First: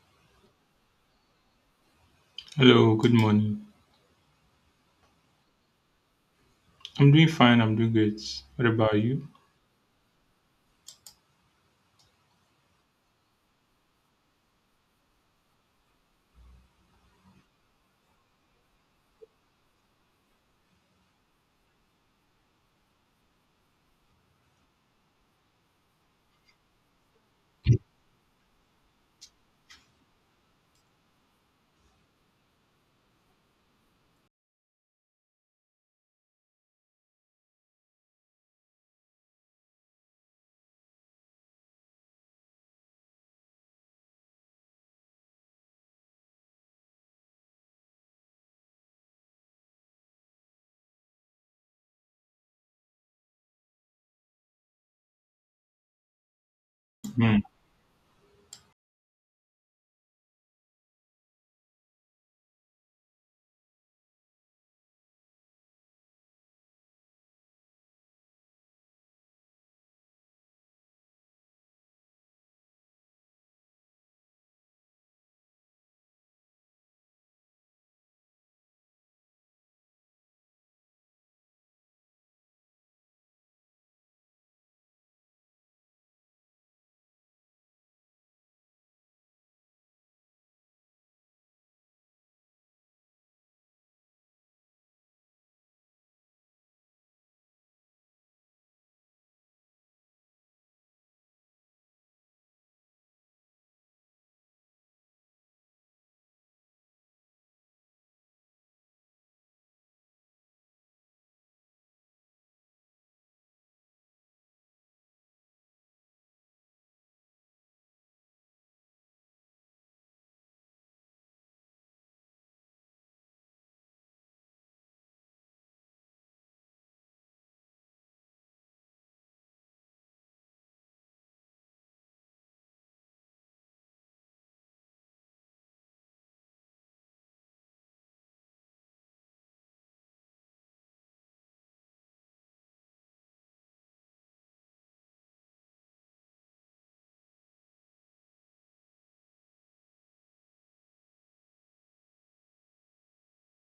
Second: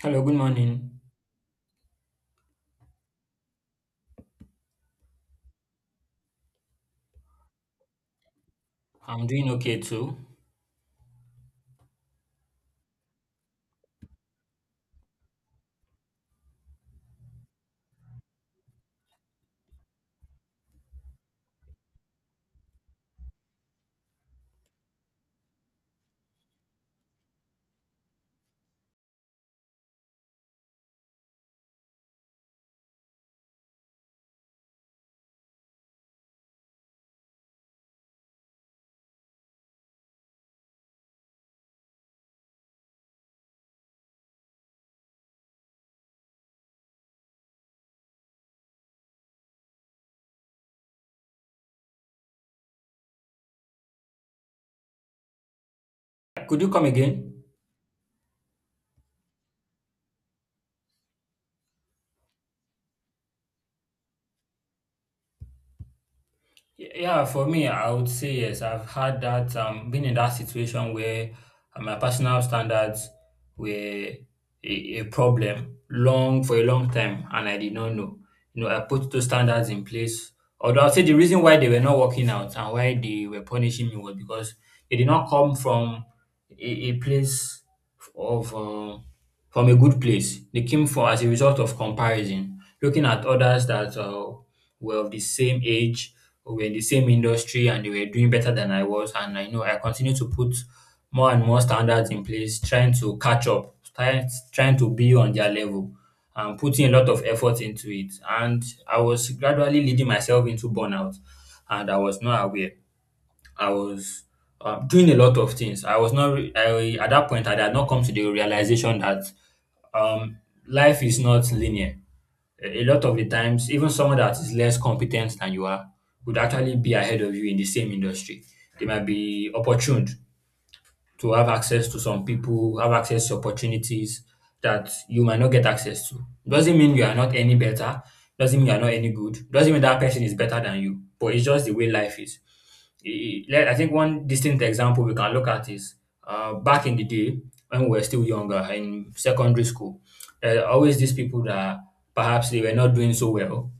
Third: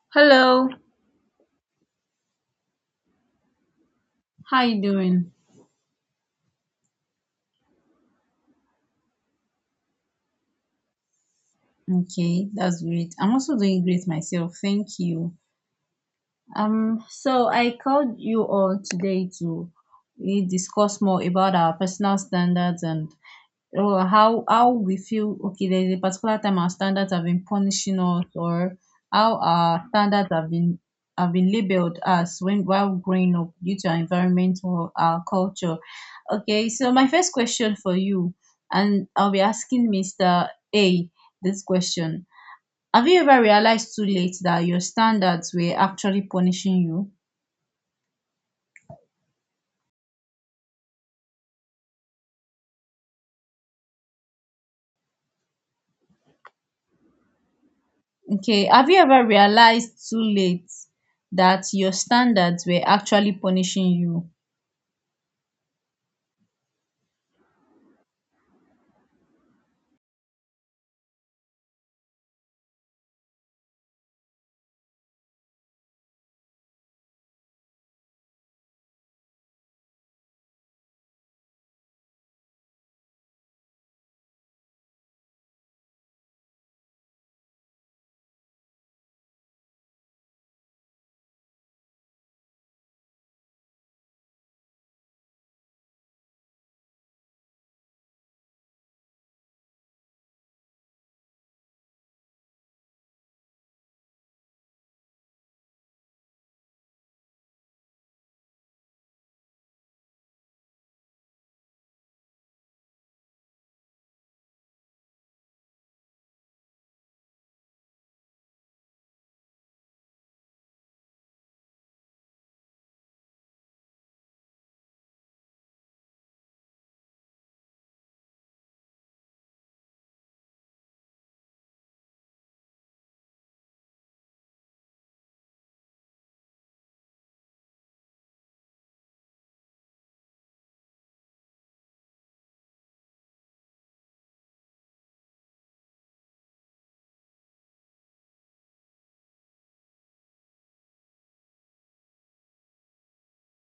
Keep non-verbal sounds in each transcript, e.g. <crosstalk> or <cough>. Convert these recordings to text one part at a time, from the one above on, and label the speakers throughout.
Speaker 1: Hello, good
Speaker 2: Hello,
Speaker 1: morning.
Speaker 3: Hello, good morning.
Speaker 2: how you doing?
Speaker 3: I'm doing fine, I'm doing great. What about you?
Speaker 1: I'm doing okay too.
Speaker 2: Okay, that's great. I'm also doing great myself. Thank you. So I called you all today to we discuss more about our personal standards and or how we feel, okay, there's a particular time our standards have been punishing us, or how our standards have been labeled as when while growing up due to our environment or our culture. Okay, so my first question for you, and I'll be asking Mr. A this question: have you ever realized too late that your standards were actually punishing you?
Speaker 1: Could you come
Speaker 3: Hmm.
Speaker 1: again?
Speaker 2: Okay, have you ever realized too late that your standards were actually punishing you?
Speaker 1: Yeah, for me, I would say yes. I've had that, been in that situation where my personal standards were a problem long for a long time and I did not know. You know, I put those standards in place. Although I'll say the reason why they were not working out and why they were punishing me was because they did not come from a place of from a good place. They came for as a result of comparison, looking at others that were of the same age, were in the same industry, and they were doing better than I was. And I know I continue to put more and more standards in place, trying to catch up, trying to be on their level and putting a lot of effort into it. And I was gradually leading myself into burnout, and I was not aware. I was doing a lot of things. I was not at that point. I had not come to the realization that um, life is not linear. A lot of the times, even someone that is less competent than you are would actually be ahead of you in the same industry. They might be opportuned to have access to some people, have access to opportunities that you might not get access to. Doesn't mean you are not any better, doesn't mean you are not any good, doesn't mean that person is better than you, but it's just the way life is. I think one distinct example we can look at is back in the day when we were still younger in secondary school, there are always these people that perhaps they were not doing so well,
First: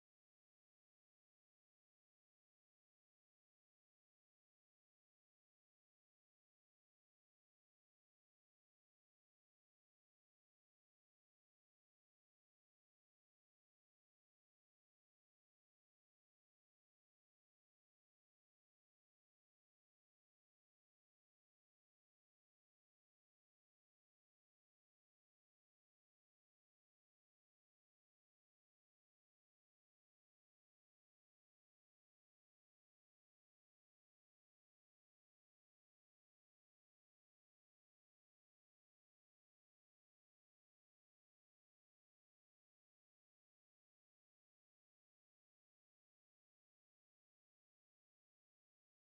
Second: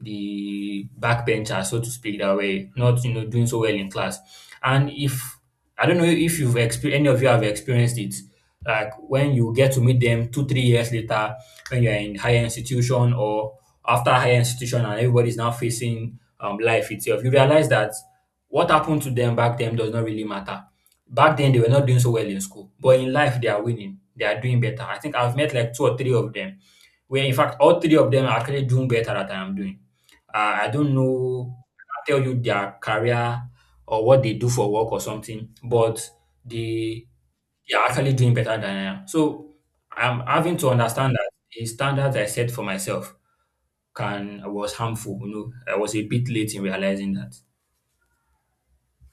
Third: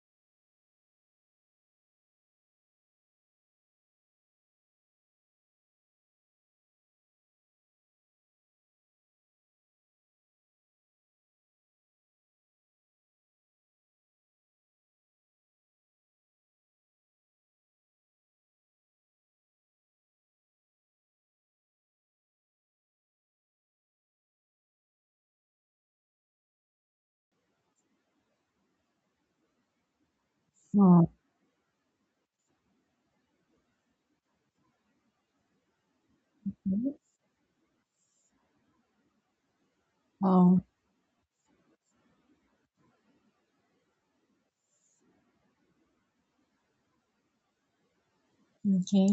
Speaker 1: the backbencher, so to speak, that were not, you know, doing so well in class. And if I don't know if you've experienced any of you have experienced it, like when you get to meet them two, three years later, when you're in higher institution or after higher institution and everybody's now facing life itself, you realize that what happened to them back then does not really matter. Back then they were not doing so well in school, but in life they are winning, they are doing better. I think I've met like two or three of them where in fact all three of them are actually doing better than I am doing. I don't
Speaker 2: Hmm.
Speaker 1: know, I can't tell you their career or what they do for work or something, but they they are actually doing better than I am. So I'm having
Speaker 2: Oh,
Speaker 1: to understand that the standards I set for myself can was harmful. You know, I was a bit late in realizing that.
Speaker 2: okay.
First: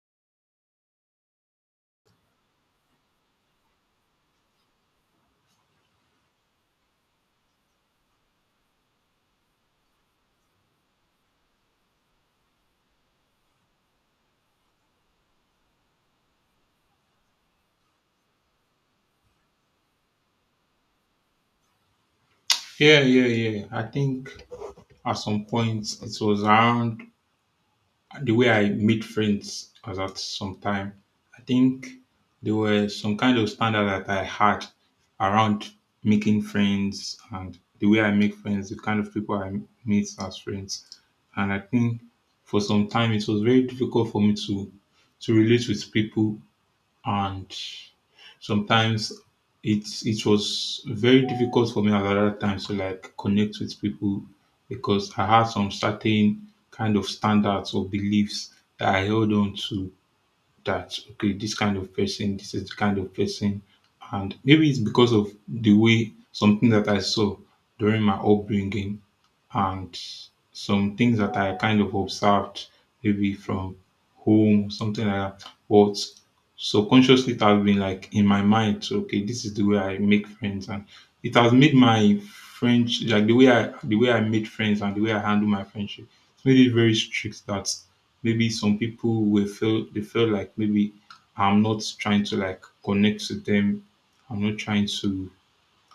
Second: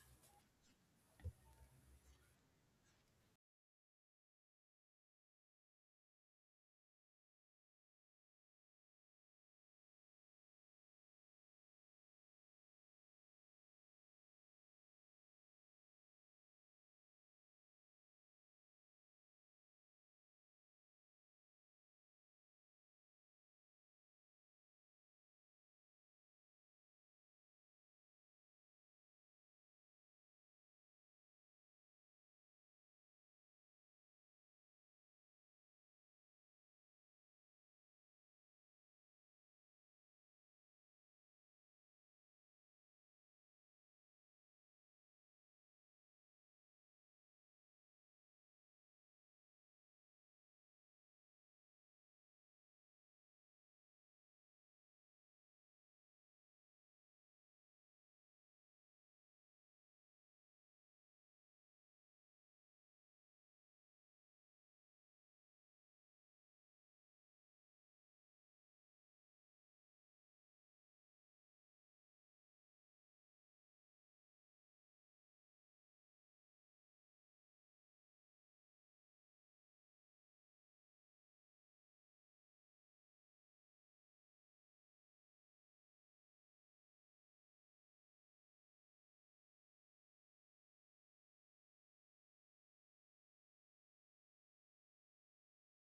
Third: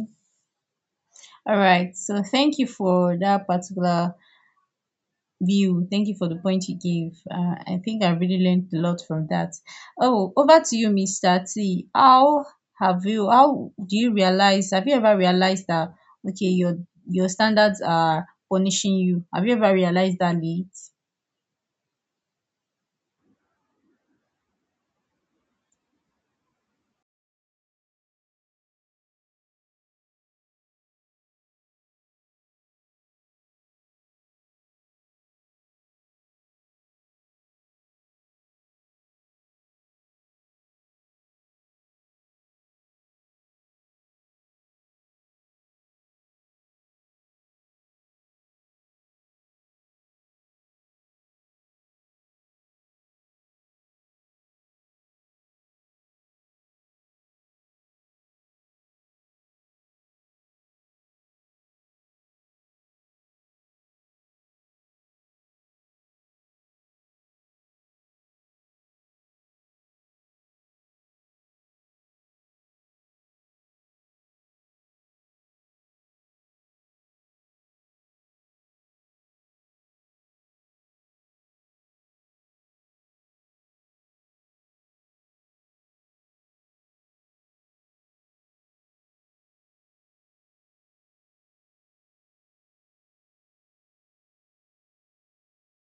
Speaker 2: All right. So thank you for that particular view. Thank you for the point you gave. I think I really learned a lot from that. Oh, over to you, Mr. T. How do you realize, have you ever realized that, okay, your standards are punishing you? Have you ever realized that, Lee?
Speaker 3: Yeah, yeah, yeah. I think at some point it was around the way I meet friends was at some time. I think there were some kind of standard that I had around making friends and the way I make friends, the kind of people I meet as friends. And I think for some time it was very difficult for me to relate with people and sometimes it was very difficult for me at that time to like connect with people because I had some certain kind of standards or beliefs that I held on to that okay, this kind of person, this is the kind of person, and maybe it's because of the way something that I saw during my upbringing and some things that I kind of observed maybe from home, something like that. But subconsciously, it has been like in my mind, so, okay, this is the way I make friends, and it has made my friends like the way I made friends and the way I handle my friendship. It's made it very strict that maybe some people will feel they feel like maybe I'm not trying to like connect to them. I'm not trying to.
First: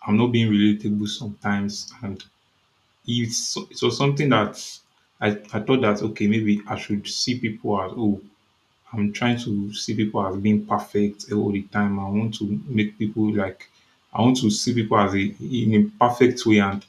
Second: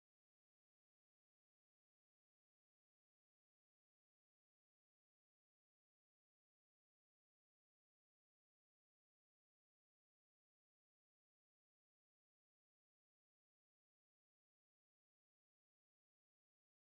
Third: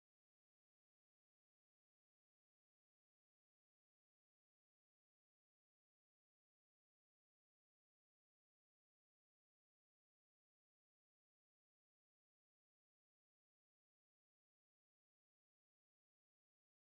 Speaker 3: I'm not being relatable sometimes, and it was something that I thought that okay maybe I should see people as oh I'm trying to see people as being perfect all the time. I want to make people like I want to see people as a in a perfect way, and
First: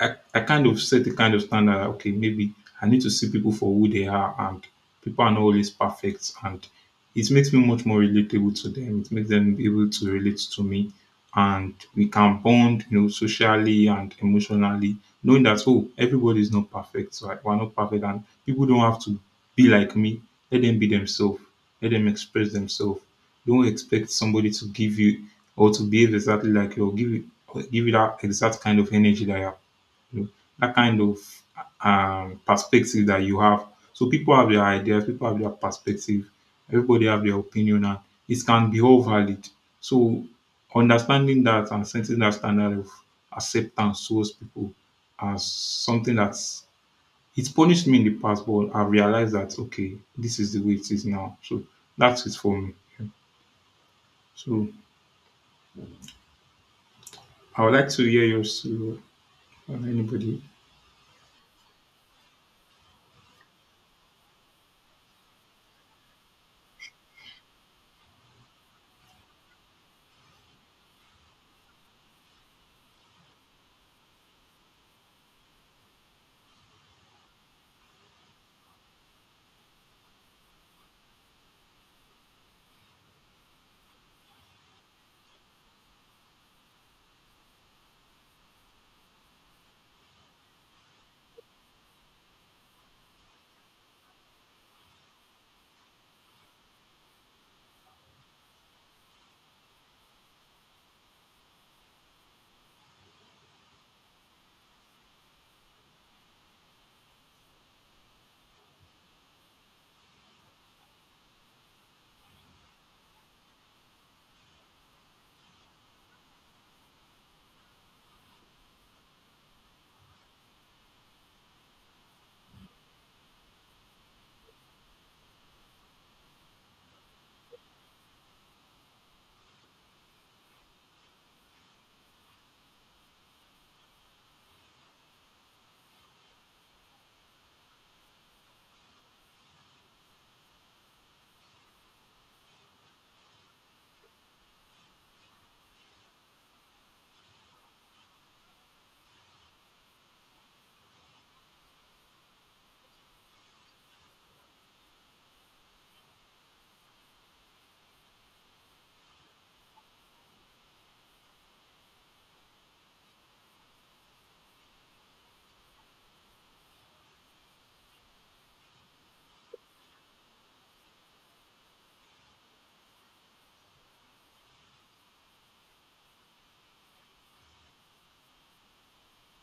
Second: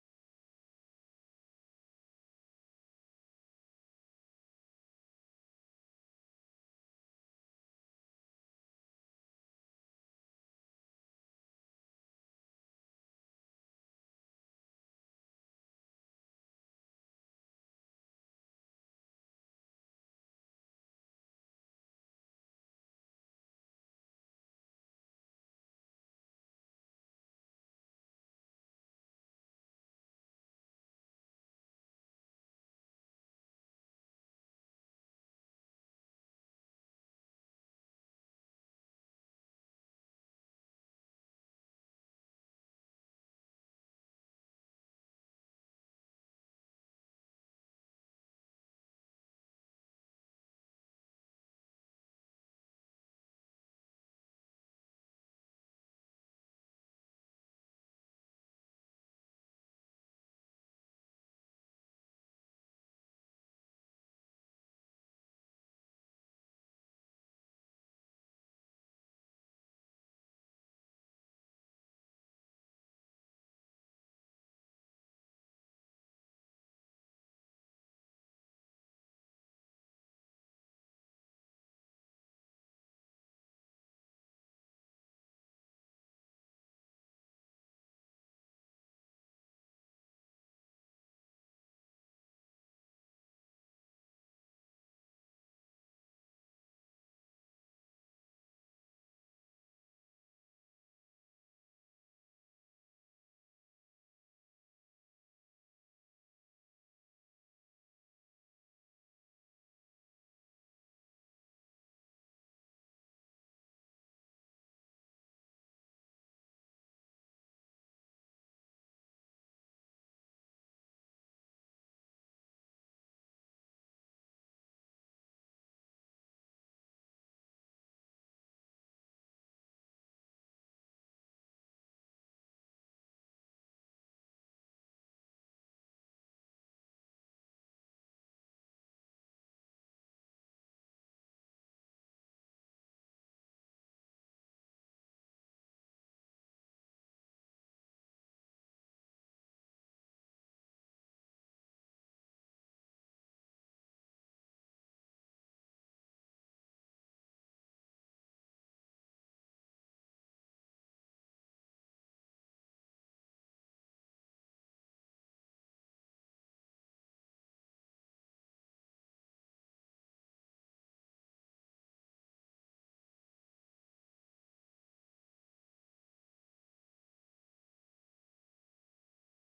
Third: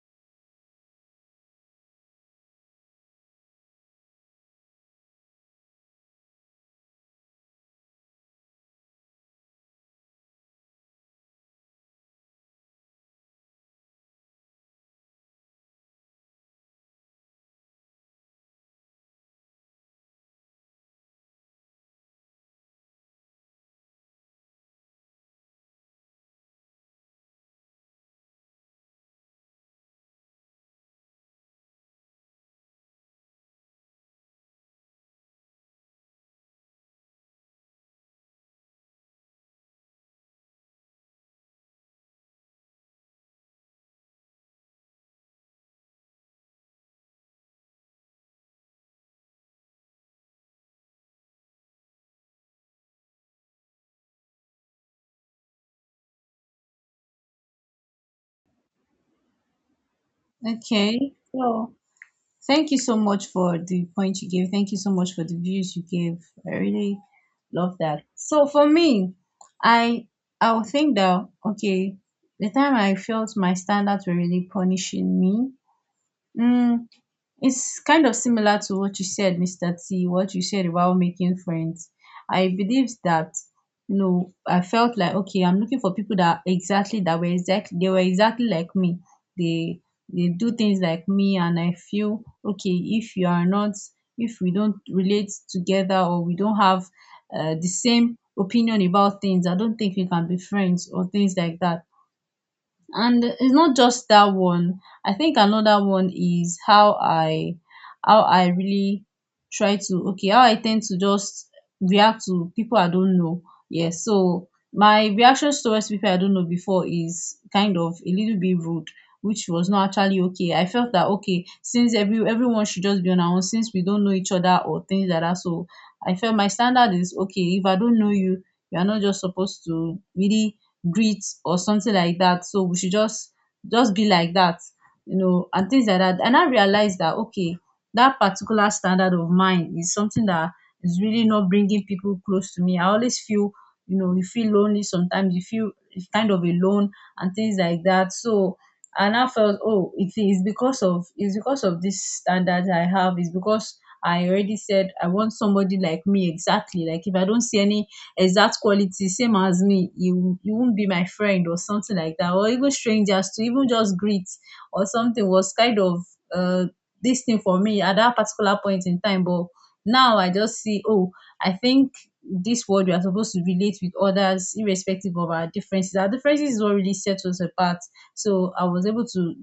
Speaker 3: I kind of set the kind of standard okay, maybe I need to see people for who they are and people are not always perfect and it makes me much more relatable to them. It makes them be able to relate to me and we can bond, socially and emotionally, knowing that oh, everybody is not perfect, so we're not perfect and people don't have to be like me. Let them be themselves. Let them express themselves. Don't expect somebody to give you or to behave exactly like you or give you that exact kind of energy that you're that kind of perspective that you have. So people have their ideas, people have their perspective, everybody have their opinion, and it can be all valid. So understanding that and setting that standard of acceptance towards people as something that's it's punished me in the past, but I realized that okay, this is the way it is now. So that's it for me. So I would like to hear yours too, or anybody.
Speaker 2: Okay. So thank you so much for the point you gave. Thank you so much for the views you gave. I really love that. So for me, I I would think that, okay, the time I felt my standards were really punishing me, Mm, it's kind of similar to what you said, Mr. T, what you said about making friends. I believe that, you know, I felt like, okay, I'm looking for people that exactly that were exactly they were exactly like me. They they do things like me, and I feel okay, if you are not, if we don't relate together or we don't have the same opinion about things, I don't think we can be friends or things like that. And it's not just that one. I think another one is how I really try to okay how I tend to just react to people I don't know. Yes, so my reactions towards people I don't know before is kind of a little bit rude, which was not actually okay. I felt that, okay, since everyone should just be on our own, since we don't know each other or things like that. So I felt my standard is, okay, if I don't know you, you are not just supposed to really greet or something like that, so we should just be like that, you know, and things like that. And I realized that, okay, that particular standard of mine is something that is really not bringing people close to me. I always feel, you know, you feel lonely sometimes, you feel kind of alone and things like that. So, and I felt, oh, it's because of this standard I have, it's because I already said I want somebody like me exactly, like if I don't see any exact quality same as me, you won't be my friend or something like that, or even strangers to even just greet or something, was kind of uh this thing for me at that particular point in time. But now I just see, oh, I think this world, we are supposed to relate with others irrespective of our differences. Our differences is what really sets us apart. So I was able to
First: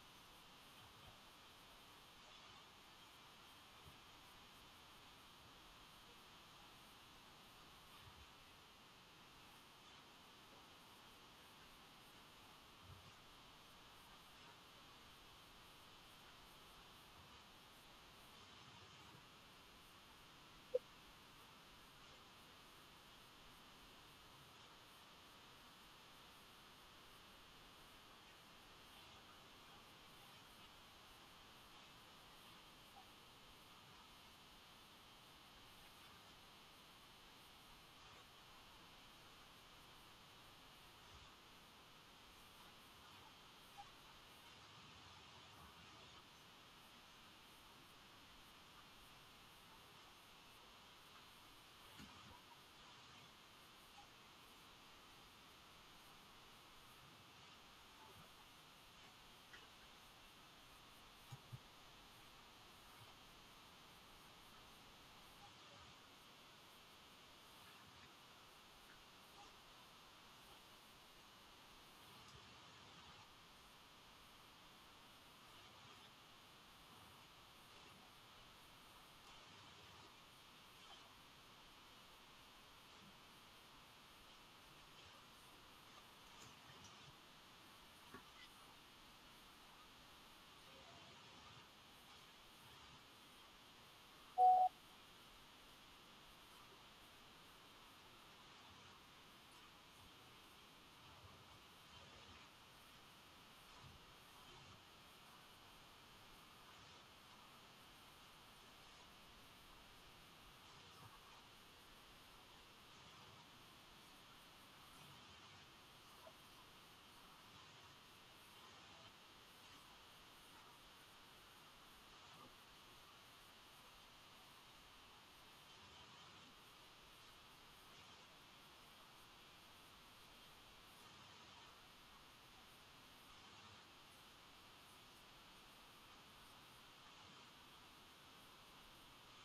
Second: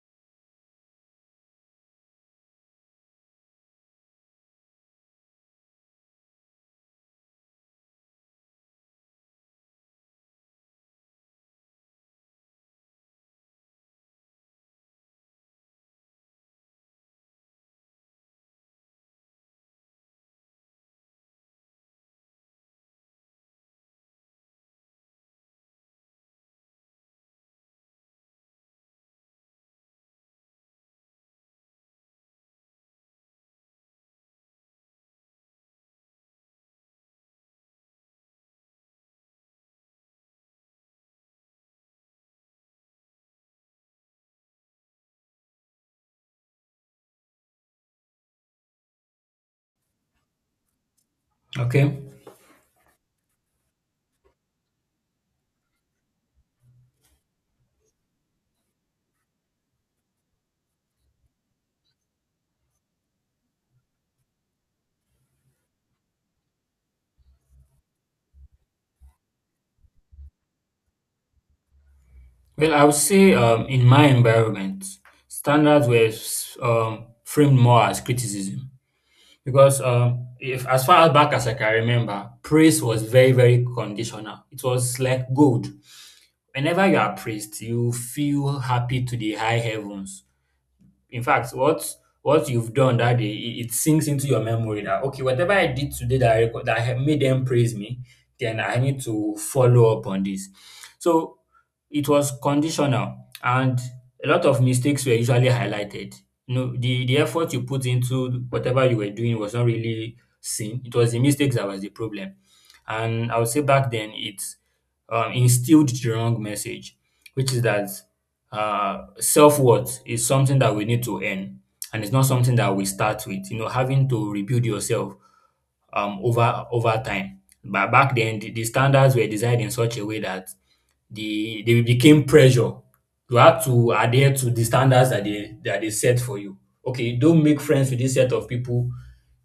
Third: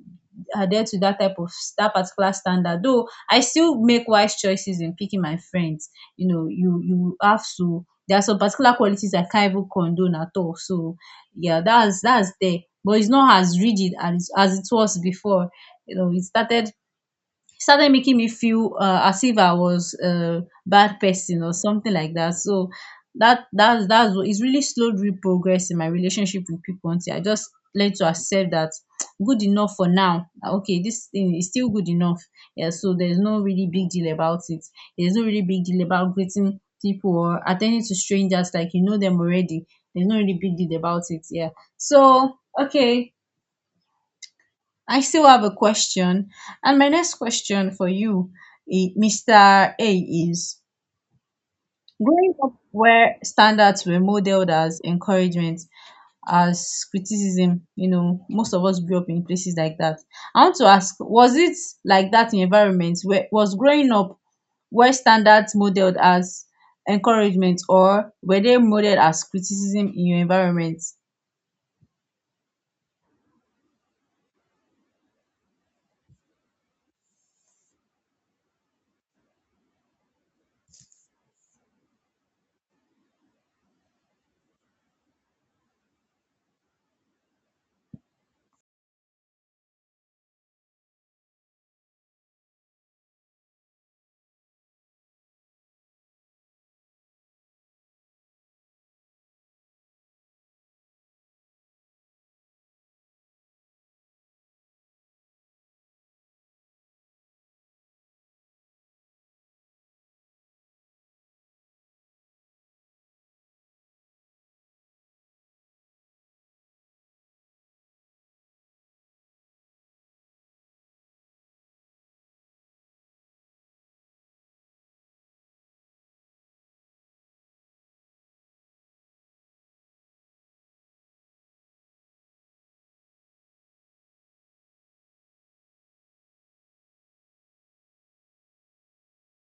Speaker 2: adhere to that type of that particular standard, though I still make wise choices in picking my friends. You know, you have to, there are some particular qualities I can't even condone at all. So yeah, that's there. But it's not as rigid as it was before. You know, it started started making me feel, as if I was a bad person or something like that. So that's what it's really slowed real progress in my relationship with people until I just learned to accept that <tsk> good enough for now. Ah, okay, this thing is still good enough. Yeah, so there's no really big deal about it. There's no really big deal about greeting people or attending to strangers like you know them already. There's no really big deal about it. Yeah. So okay, I still have a question, and my next question for you, Mr. A, is
Speaker 1: Okay.
Speaker 2: growing up where standards were modeled as encouragement, as criticism, you know, most of us grew up in places like that. I want to ask, was it like that in environments where was growing up, where standards modeled as encouragement, or were they modeled as criticism in your environment?
Speaker 1: Well, I would say in my environment, standards were framed more as criticism. Because, if as far back as I can remember, praise was very, very conditional. It was like gold. Whenever you are praised, you feel happy to the high heavens. In fact, what you've done that day, it sinks into your memory that okay, whatever I did today that that I made them praise me, then I need to follow up on this. So it was conditional, and a lot of mistakes were usually highlighted. You know, the effort you put into whatever you were doing was not really seen. It was the mistakes that was the problem. And I would say back then it instilled the wrong message, which is that self-worth is something that we need to earn, and it's not something that we start with, you know, having to rebuild yourself over time. But back then the standards were designed in such a way that they became pressure. You have to adhere to the standards that they set for you. Okay, don't make friends with this set of people.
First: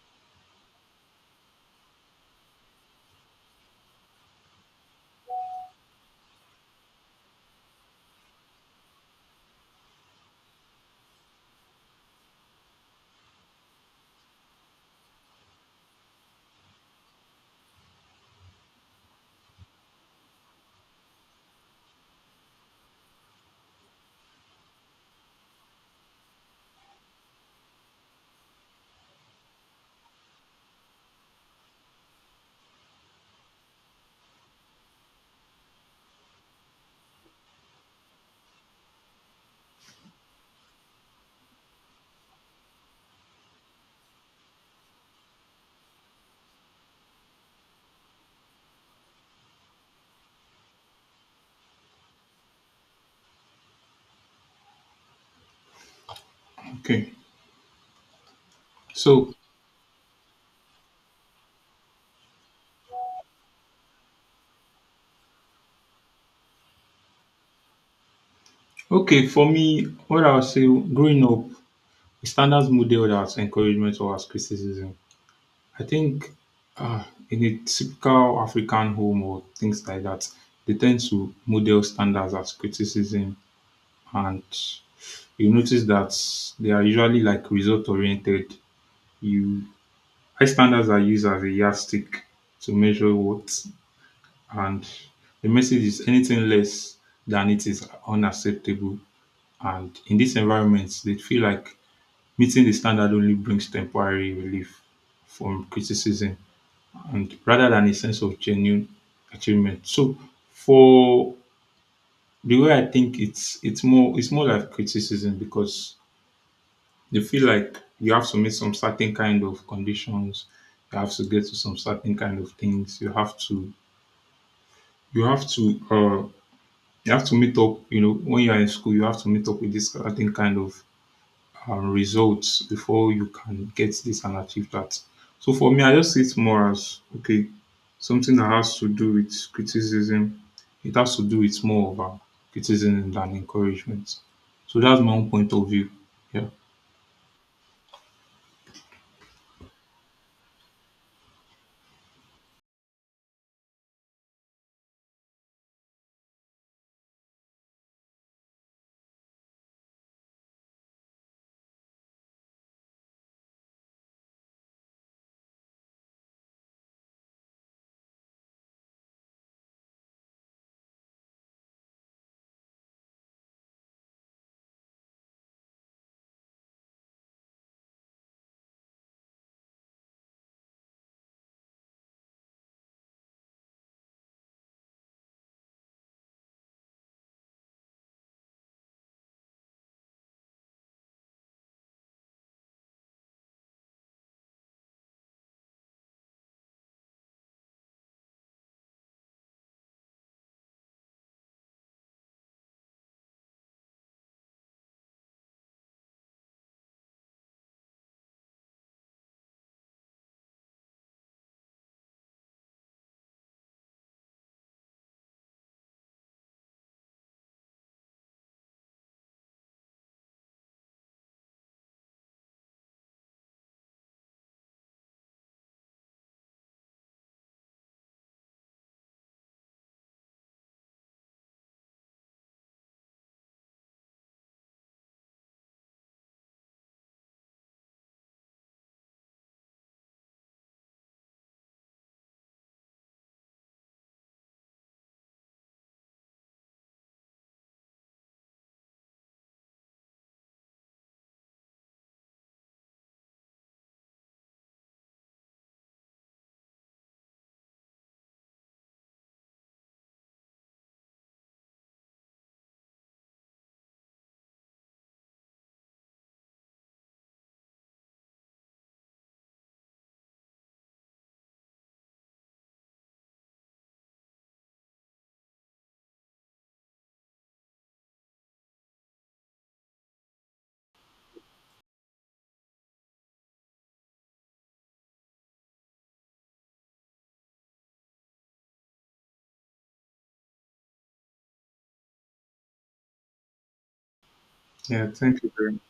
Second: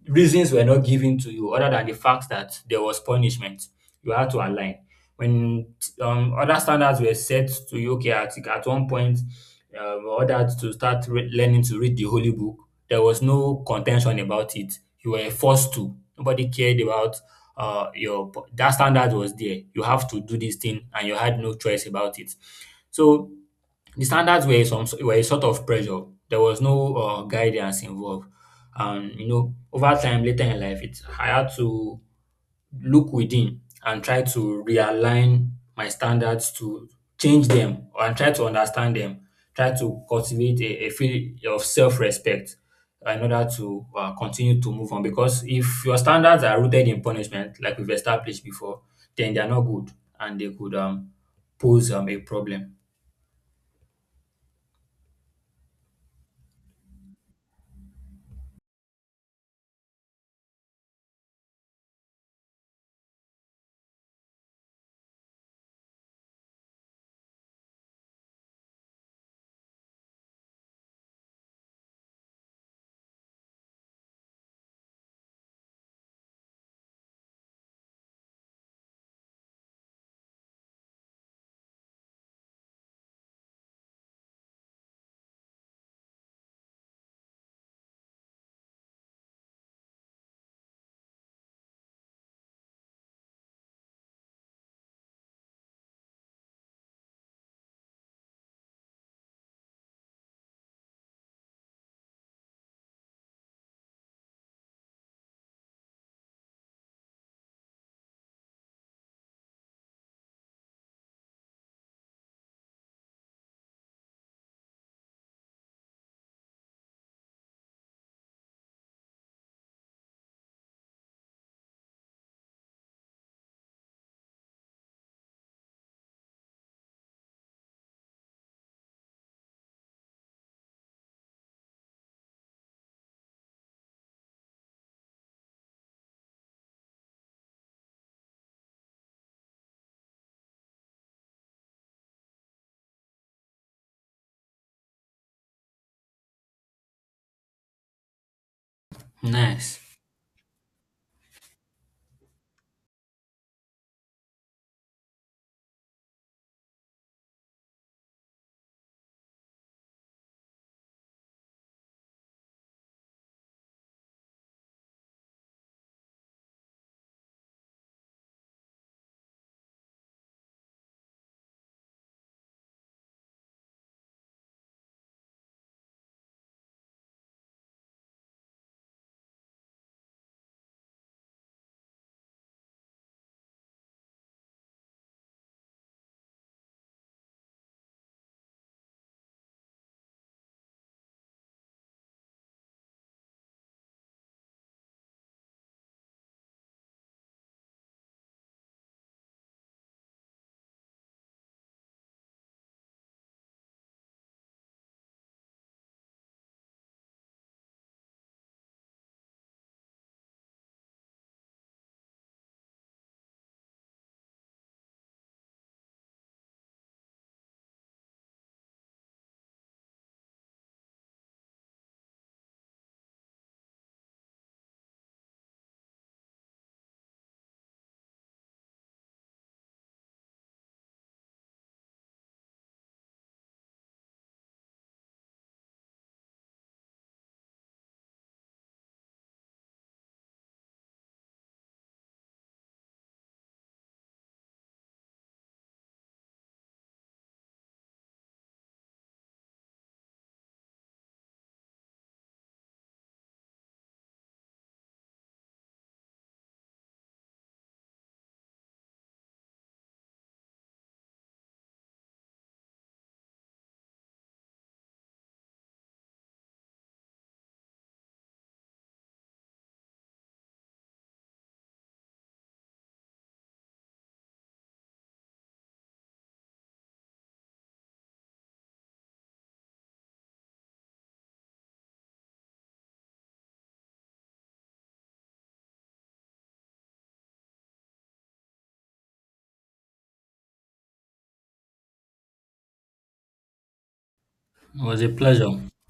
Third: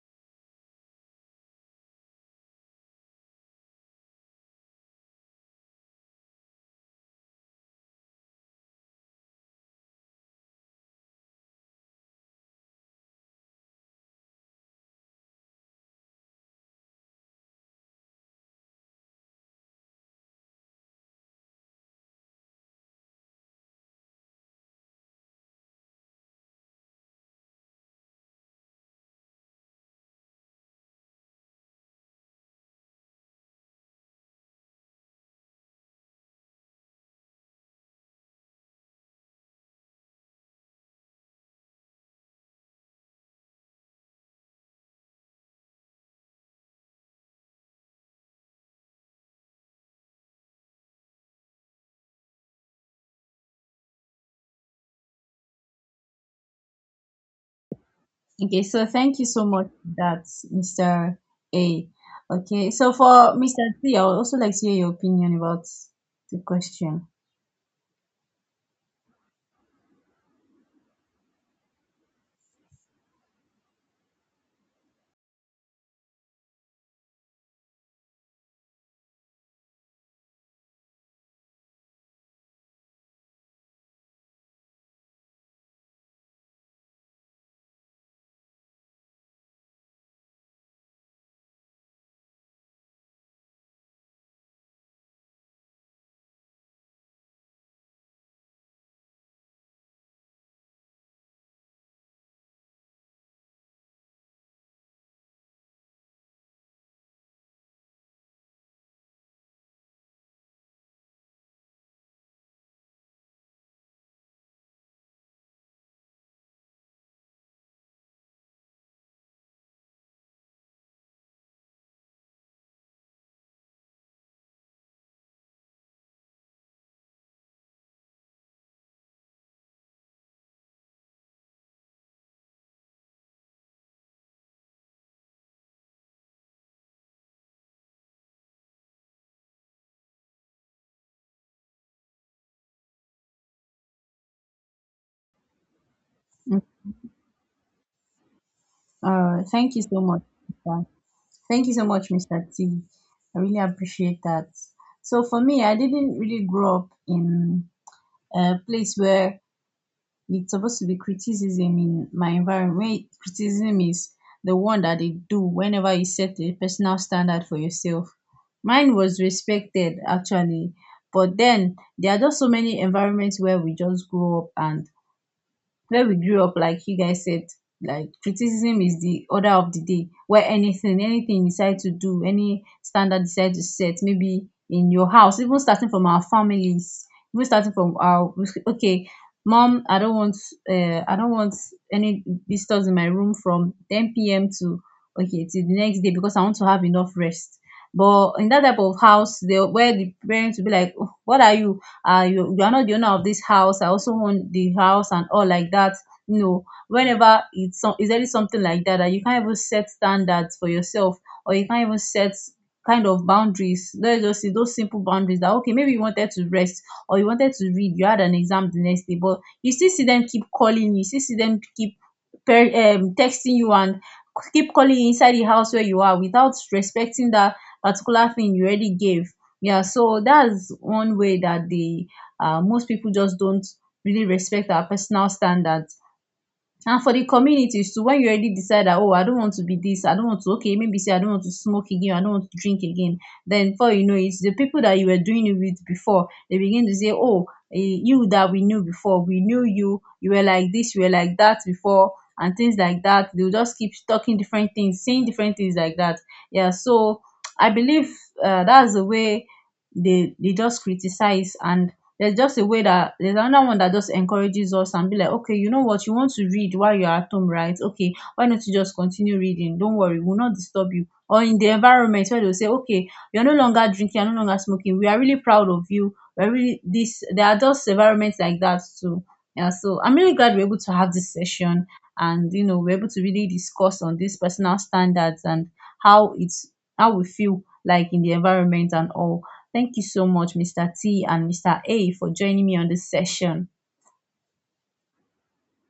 Speaker 1: Reasons were not given to you other than the fact that there was punishment. You had to align. When other standards were set to you, okay, at one point, ordered to start learning to read the holy book, there was no contention about it. You were forced to. Nobody cared about your that standard was there, you have to do this thing and you had no choice about it. So the standards were some were a sort of pressure. There was no guidance involved. And you know, over time later in life, it I had to look within and try to realign my standards, to change them and try to understand them, try to cultivate a feel of self respect in order to continue to move on. Because if your standards are rooted in punishment, like we've established before, then they are not good and they could pose a problem.
Speaker 3: Okay.
Speaker 2: Okay, so thank you
Speaker 3: So
Speaker 2: so much for that, Mr. A. Okay, so for Mr. C, I would also like to hear your opinion about the question.
Speaker 3: okay, for me, what I would say growing up, the standard model that's encouragement or as criticism. I think uh, in a typical African home or things like that, they tend to model standards as criticism, and you notice that they are usually like result oriented. You high standards are used as a yardstick to measure what, and the message is anything less than it is unacceptable. And in this environment, they feel like meeting the standard only brings temporary relief from criticism and rather than a sense of genuine achievement. So for the way I think it's more it's more like criticism because you feel like you have to meet some certain kind of conditions, you have to get to some certain kind of things, you have to you have to uh you have to meet up, you know, when you are in school, you have to meet up with this certain kind of results before you can get this and achieve that. So for me, I just see it more as okay, something that has to do with criticism. It has to do with more of criticism than encouragement. So that's my own point of view. Yeah.
Speaker 2: Mm, thank
Speaker 1: Nice.
Speaker 2: you so much. Mr. Thank you so much, Mr. T. I really appreciate that. So for me, I didn't really grow up in a place where it's supposed to be criticism. In my environment, when criticism is the one that they do whenever you set a personal standard for yourself, mine was respected actually. But then there are just so many environments where we just grow up, and where we grew up, like you guys said, like criticism is the order of the day, where anything, anything you decide to do, any standard you decide to set, maybe in your house, even starting from our families, even starting from our, okay, mom, I don't want any visitors in my room from 10 p.m. to, okay, till the next day, because I want to have enough rest. But in that type of house, they where the parents will be like, "Oh, what are you? You, you are not the owner of this house, I also own the house" and all like that. You know, whenever it's some is there something like that, that you can't even set standards for yourself, or you can't even set kind of boundaries, let's just say those simple boundaries, that okay, maybe you wanted to rest or you wanted to read, you had an exam the next day, but you still see them keep calling you, you still see them keep per- texting you and keep calling you inside the house where you are, without respecting that particular thing you already gave. Yeah, so that's one way that the most people just don't really respect our personal standards. And for the communities too, when you already decide that, oh, I don't want to be this, I don't want to, okay maybe say I don't want to smoke again, I don't want to drink again, then before you know it, the people that you were doing it with before, they begin to say, oh, you that we knew before, we knew you, you were like this, you were like that before, and things like that. They'll just keep talking different things, saying different things like that. Yeah, so I believe that's the way they just criticize. And there's just a way, that there's another one that just encourages us and be like, okay, you know what, you want to read while you're at home, right, okay, why don't you just continue reading, don't worry, we'll not disturb you. Or in the environment where they'll say, okay, you're no longer drinking, you're no longer smoking, we are really proud of you, we're really this. There are just environments like that too. Yeah, so I'm really glad we're able to have this session, and you know, we're able to really discuss on these personal standards, and how it's how we feel like in the environment and all. Thank you so much, Mr. T and Mr. A, for joining me on this session.
Speaker 1: It was a
Speaker 3: Yeah. Thank you
Speaker 1: pleasure.
Speaker 3: very much.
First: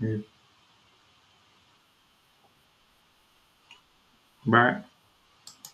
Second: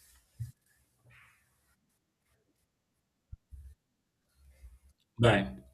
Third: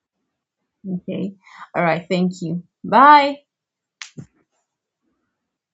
Speaker 3: Yeah.
Speaker 2: Okay. All right. Thank you. Bye.
Speaker 3: Bye.
Speaker 1: Bye.